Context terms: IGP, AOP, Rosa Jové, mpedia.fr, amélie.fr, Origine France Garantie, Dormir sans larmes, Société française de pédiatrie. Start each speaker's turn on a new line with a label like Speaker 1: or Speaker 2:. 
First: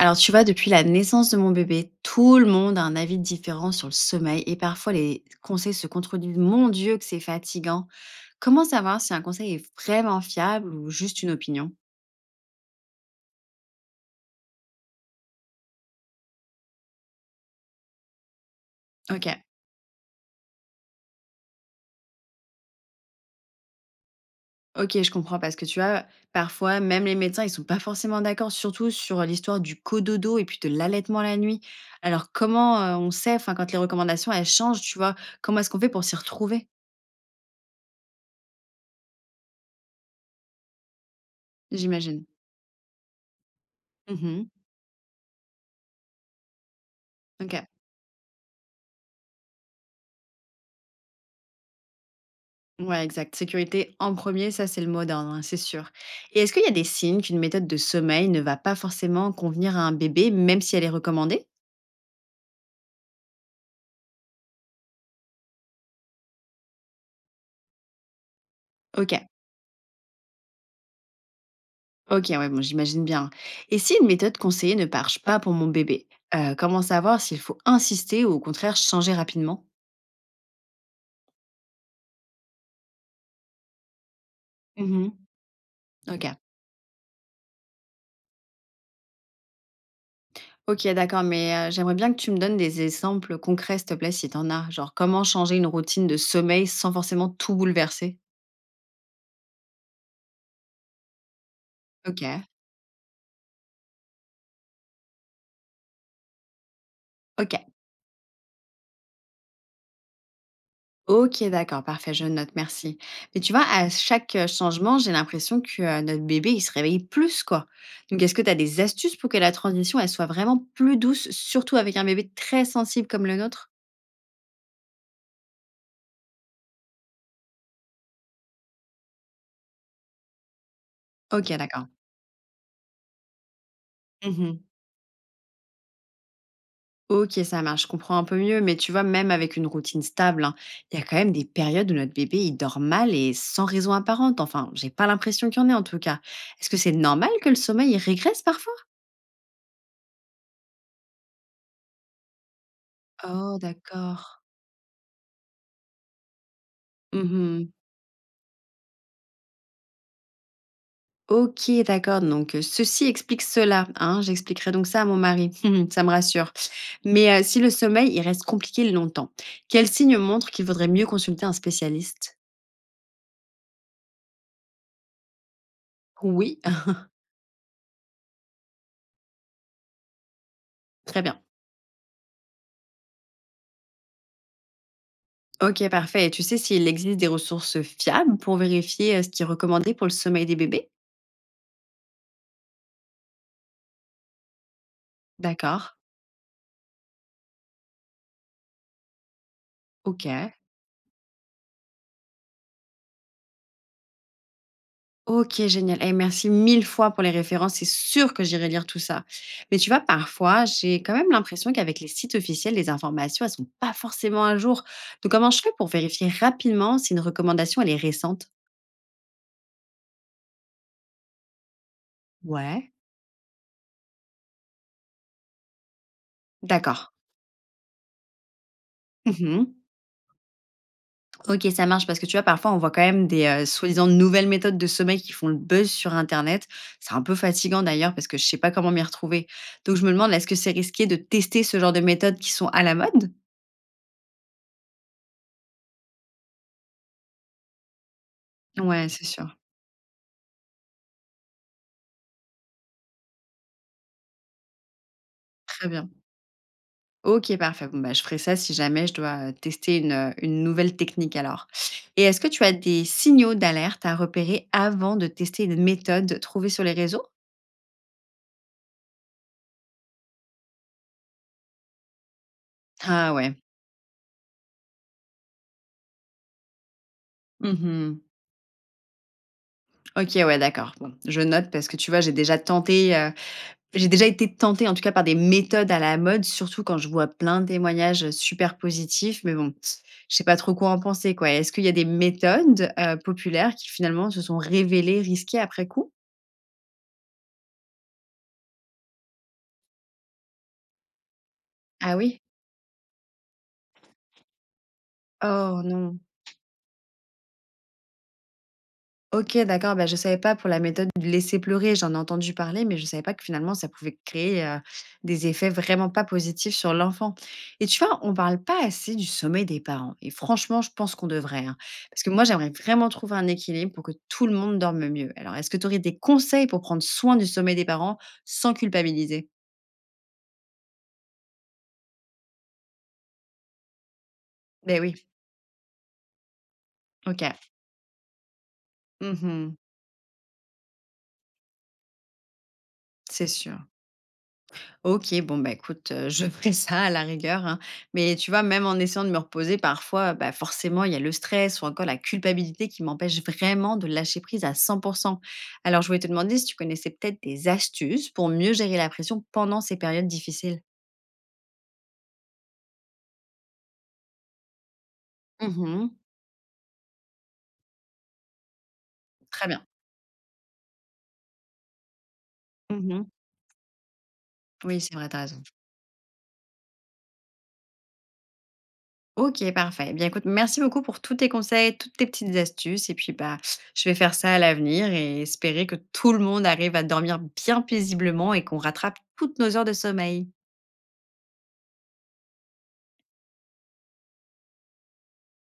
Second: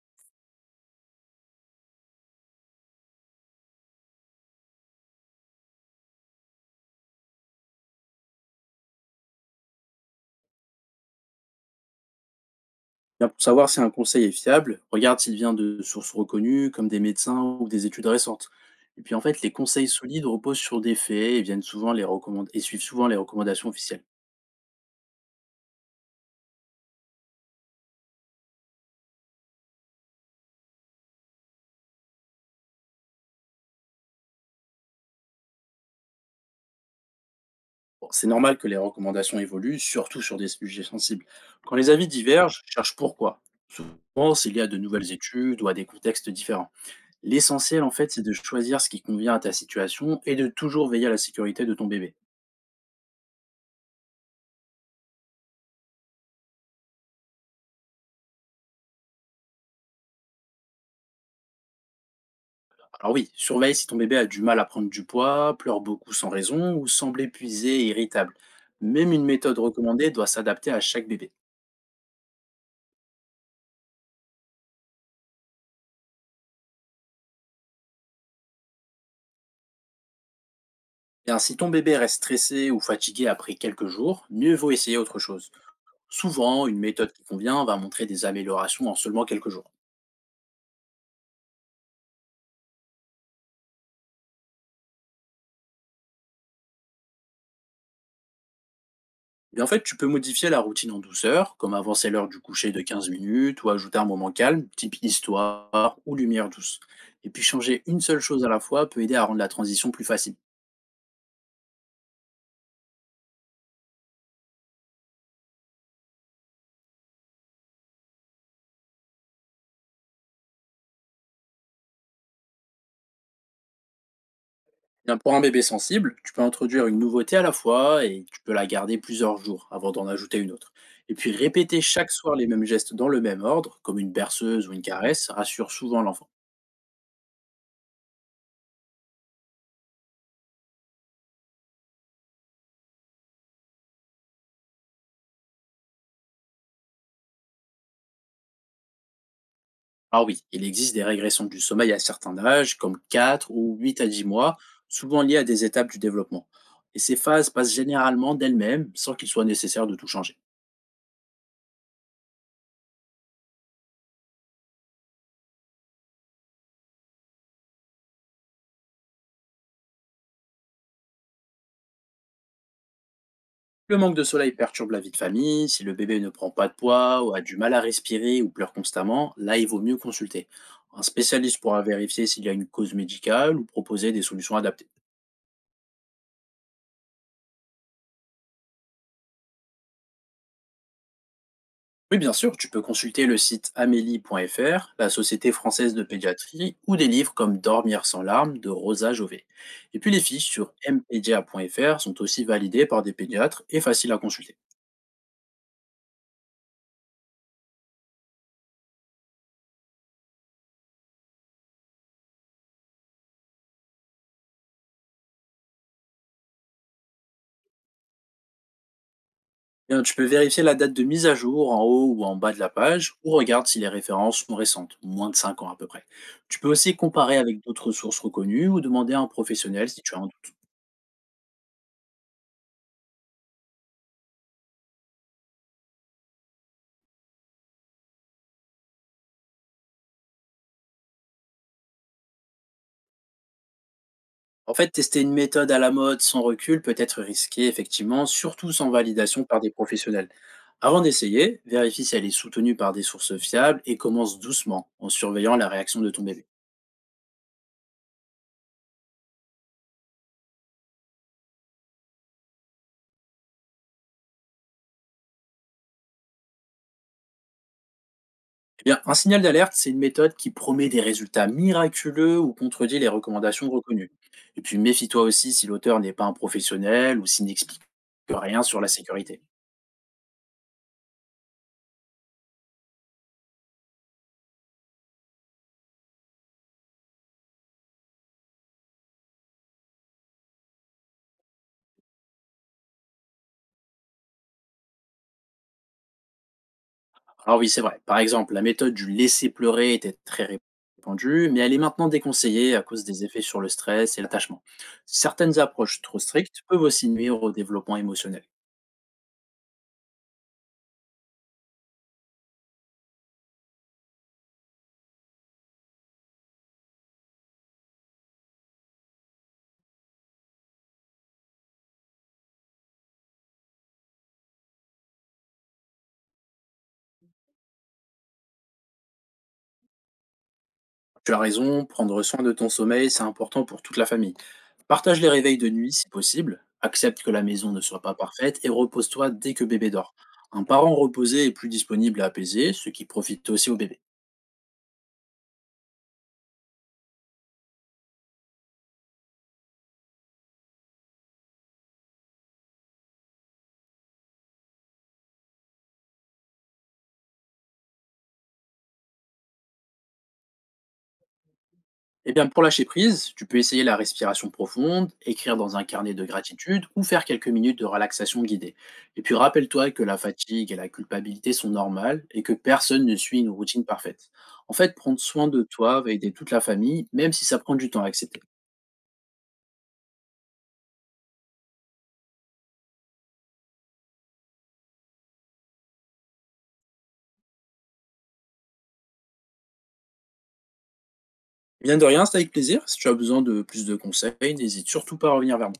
Speaker 1: Alors tu vois, depuis la naissance de mon bébé, tout le monde a un avis différent sur le sommeil et parfois les conseils se contredisent. Mon Dieu, que c'est fatigant. Comment savoir si un conseil est vraiment fiable ou juste une opinion?
Speaker 2: Bien, pour savoir si un conseil est fiable, regarde s'il vient de sources reconnues, comme des médecins ou des études récentes. Et puis en
Speaker 1: Ok,
Speaker 2: fait, les conseils solides reposent sur des faits et viennent souvent et suivent souvent les recommandations officielles.
Speaker 1: ok, je comprends parce que tu vois, parfois même les médecins, ils sont pas forcément d'accord, surtout sur l'histoire du cododo et puis de l'allaitement la nuit. Alors comment on sait, enfin quand les recommandations elles changent, tu vois, comment est-ce qu'on fait pour s'y retrouver?
Speaker 2: Bon, c'est normal que les recommandations évoluent, surtout sur des sujets sensibles. Quand les avis
Speaker 1: J'imagine.
Speaker 2: divergent, cherche pourquoi. Souvent,
Speaker 1: Mhm.
Speaker 2: s'il y a de nouvelles études ou à des contextes différents.
Speaker 1: Ok.
Speaker 2: L'essentiel, en fait, c'est de choisir ce qui convient à ta situation et de toujours veiller à la sécurité de ton bébé.
Speaker 1: Ouais, exact. Sécurité en premier, ça c'est le mot d'ordre, hein, c'est sûr. Et est-ce qu'il y a des signes qu'une méthode de sommeil ne va pas forcément convenir à un bébé, même si elle est recommandée?
Speaker 2: Alors oui, surveille si ton bébé a du mal à prendre du poids, pleure beaucoup sans raison ou semble épuisé et irritable.
Speaker 1: Ok,
Speaker 2: Même une méthode recommandée doit s'adapter à chaque bébé.
Speaker 1: ok, ouais, bon, j'imagine bien. Et si une méthode conseillée ne marche pas pour mon bébé, comment savoir s'il faut insister ou au contraire changer rapidement?
Speaker 2: Bien, si ton bébé reste stressé ou fatigué après quelques jours, mieux vaut essayer
Speaker 1: Mhm.
Speaker 2: autre chose.
Speaker 1: Ok,
Speaker 2: Souvent, une méthode qui convient va montrer des améliorations en seulement quelques jours.
Speaker 1: ok, d'accord, mais j'aimerais bien que tu me donnes des exemples concrets, s'il te plaît, si t'en as. Genre comment changer une routine de sommeil sans forcément tout bouleverser?
Speaker 2: Et en fait, tu peux modifier la routine en douceur, comme avancer
Speaker 1: Ok,
Speaker 2: l'heure du coucher de 15 minutes ou ajouter un moment calme, type histoire ou lumière douce. Et puis
Speaker 1: ok.
Speaker 2: changer une seule chose à la fois peut aider à rendre la transition plus facile.
Speaker 1: OK, d'accord, parfait, je note, merci. Mais tu vois, à changement, j'ai l'impression que notre bébé, il se réveille plus, quoi. Donc est-ce que tu as des astuces pour que la transition, elle soit vraiment plus douce, surtout avec un bébé très sensible comme le nôtre?
Speaker 2: Bien, pour un bébé sensible, tu peux introduire une nouveauté à la fois et tu peux la garder plusieurs jours avant d'en ajouter une autre. Et puis
Speaker 1: OK,
Speaker 2: répéter
Speaker 1: d'accord.
Speaker 2: chaque soir les mêmes gestes dans le même ordre, comme une
Speaker 1: Mmh.
Speaker 2: berceuse ou une caresse, rassure souvent l'enfant.
Speaker 1: OK, ça marche, je comprends un peu mieux, mais tu vois, même avec une routine stable, hein, il y a quand même des périodes où notre bébé, il dort mal et sans raison apparente. Enfin, j'ai pas l'impression qu'il y en ait, en tout cas. Est-ce que c'est normal que le sommeil, il régresse parfois?
Speaker 2: Ah oui, il existe des régressions du sommeil à certains âges, comme quatre
Speaker 1: Oh,
Speaker 2: ou 8 à
Speaker 1: d'accord.
Speaker 2: 10 mois, souvent liées à des étapes du développement. Et ces phases
Speaker 1: Mmh.
Speaker 2: passent généralement d'elles-mêmes sans qu'il soit nécessaire de tout changer.
Speaker 1: Ok, d'accord. Donc, ceci explique cela, hein. J'expliquerai donc ça à mon mari. Ça me rassure. Mais si le sommeil, il reste compliqué longtemps, quel signe montre qu'il vaudrait mieux consulter un spécialiste?
Speaker 2: Le manque de soleil perturbe la vie de famille, si le bébé ne prend
Speaker 1: Oui,
Speaker 2: pas de poids ou a du mal à respirer ou pleure constamment, là il vaut mieux consulter. Un
Speaker 1: très bien.
Speaker 2: spécialiste pourra vérifier s'il y a une cause médicale ou proposer des solutions adaptées.
Speaker 1: Ok, parfait. Et tu sais s'il existe des ressources fiables pour vérifier ce qui est recommandé pour le sommeil des bébés?
Speaker 2: Oui bien sûr, tu peux consulter le site amélie.fr, la Société
Speaker 1: D'accord.
Speaker 2: française de pédiatrie ou des livres comme Dormir sans larmes de Rosa Jové. Et puis les
Speaker 1: Ok.
Speaker 2: fiches sur mpedia.fr sont aussi validées par des pédiatres et faciles à consulter.
Speaker 1: OK, génial, et merci 1000 fois pour les références. C'est sûr que j'irai lire tout ça. Mais tu vois, parfois, j'ai quand même l'impression qu'avec les sites officiels, les informations, elles sont pas forcément à jour. Donc, comment je fais pour vérifier rapidement si une recommandation, elle est récente?
Speaker 2: Eh bien, tu peux vérifier la date de mise à jour en haut ou en bas de la
Speaker 1: Ouais.
Speaker 2: page, ou regarde si les références sont récentes, moins de 5 ans à peu près. Tu peux aussi
Speaker 1: D'accord.
Speaker 2: comparer avec d'autres sources reconnues ou demander à un
Speaker 1: Mhm.
Speaker 2: professionnel si tu as un doute.
Speaker 1: Ok, ça marche parce que tu vois, parfois, on voit quand même des soi-disant nouvelles méthodes de sommeil qui font le buzz sur Internet. C'est un peu fatigant d'ailleurs parce que je sais pas comment m'y retrouver. Donc, je me demande, est-ce que c'est risqué de tester ce genre de méthodes qui sont à la mode?
Speaker 2: En fait, tester une méthode à la mode sans recul peut être risqué, effectivement, surtout sans
Speaker 1: Ouais, c'est
Speaker 2: validation
Speaker 1: sûr.
Speaker 2: par des professionnels. Avant d'essayer, vérifie si elle est soutenue par des sources fiables et commence doucement en surveillant la
Speaker 1: Très
Speaker 2: réaction de
Speaker 1: bien.
Speaker 2: ton bébé.
Speaker 1: OK, parfait. Bon, bah, je ferai ça si jamais je dois, tester une nouvelle technique alors. Et est-ce que tu as des signaux d'alerte à repérer avant de tester une méthode trouvée sur les réseaux?
Speaker 2: Eh bien, un signal d'alerte, c'est une méthode qui promet des résultats miraculeux ou contredit les
Speaker 1: Ah ouais.
Speaker 2: recommandations reconnues. Et puis, méfie-toi aussi si l'auteur n'est pas un professionnel ou s'il n'explique
Speaker 1: Mmh.
Speaker 2: rien sur la sécurité.
Speaker 1: OK, ouais, d'accord. Bon, je note parce que tu vois, j'ai déjà j'ai déjà été tentée en tout cas par des méthodes à la mode, surtout quand je vois plein de témoignages, super positifs, mais bon, je sais pas trop quoi en penser, quoi. Est-ce qu'il y a des populaires qui finalement se sont révélées risquées après coup?
Speaker 2: Alors oui, c'est vrai. Par exemple, la méthode du laisser pleurer était très répandue, mais elle est maintenant
Speaker 1: Ah oui?
Speaker 2: déconseillée à cause des effets sur le stress et l'attachement. Certaines
Speaker 1: Oh
Speaker 2: approches trop
Speaker 1: non.
Speaker 2: strictes peuvent aussi nuire au développement émotionnel.
Speaker 1: OK, d'accord, bah, je savais pas pour la méthode du laisser pleurer, j'en ai entendu parler, mais je savais pas que finalement ça pouvait des effets vraiment pas positifs sur l'enfant. Et tu vois, on parle pas assez du sommeil des parents et franchement, je pense qu'on devrait, hein. Parce que moi, j'aimerais vraiment trouver un équilibre pour que tout le monde dorme mieux. Alors est-ce que tu aurais des conseils pour prendre soin du sommeil des parents sans culpabiliser?
Speaker 2: Tu as raison, prendre soin de ton sommeil, c'est important pour toute la famille.
Speaker 1: Ben oui.
Speaker 2: Partage les réveils de nuit si possible, accepte que la
Speaker 1: OK.
Speaker 2: maison ne soit pas parfaite et repose-toi dès que
Speaker 1: Mmh.
Speaker 2: bébé dort. Un parent reposé est plus disponible à apaiser, ce qui
Speaker 1: C'est
Speaker 2: profite aussi au
Speaker 1: sûr.
Speaker 2: bébé.
Speaker 1: OK, bon, bah, écoute, je ferai ça à la rigueur, hein. Mais tu vois, même en essayant de me reposer parfois, bah, forcément, il y a le stress ou encore la culpabilité qui m'empêche vraiment de lâcher prise à 100. Alors je voulais te demander si tu connaissais peut-être des astuces pour mieux gérer la pression pendant ces périodes difficiles?
Speaker 2: Et bien pour lâcher prise, tu peux essayer la respiration profonde, écrire dans un
Speaker 1: Mmh.
Speaker 2: carnet de gratitude ou faire quelques minutes de relaxation guidée. Et puis
Speaker 1: Très bien.
Speaker 2: rappelle-toi que la fatigue et la culpabilité sont normales et que personne ne
Speaker 1: Mmh.
Speaker 2: suit une routine parfaite. En fait,
Speaker 1: Oui, c'est
Speaker 2: prendre
Speaker 1: vrai, t'as
Speaker 2: soin
Speaker 1: raison.
Speaker 2: de toi va aider toute la famille, même si ça prend du temps à accepter.
Speaker 1: OK, parfait. Eh bien écoute, merci beaucoup pour tous tes conseils, toutes tes petites astuces et puis, bah, je vais faire ça à l'avenir et espérer que tout le monde arrive à dormir bien paisiblement et qu'on rattrape toutes nos heures de sommeil.
Speaker 2: Bien de rien, c'était avec plaisir. Si tu as besoin de plus de conseils, n'hésite surtout pas à revenir vers moi.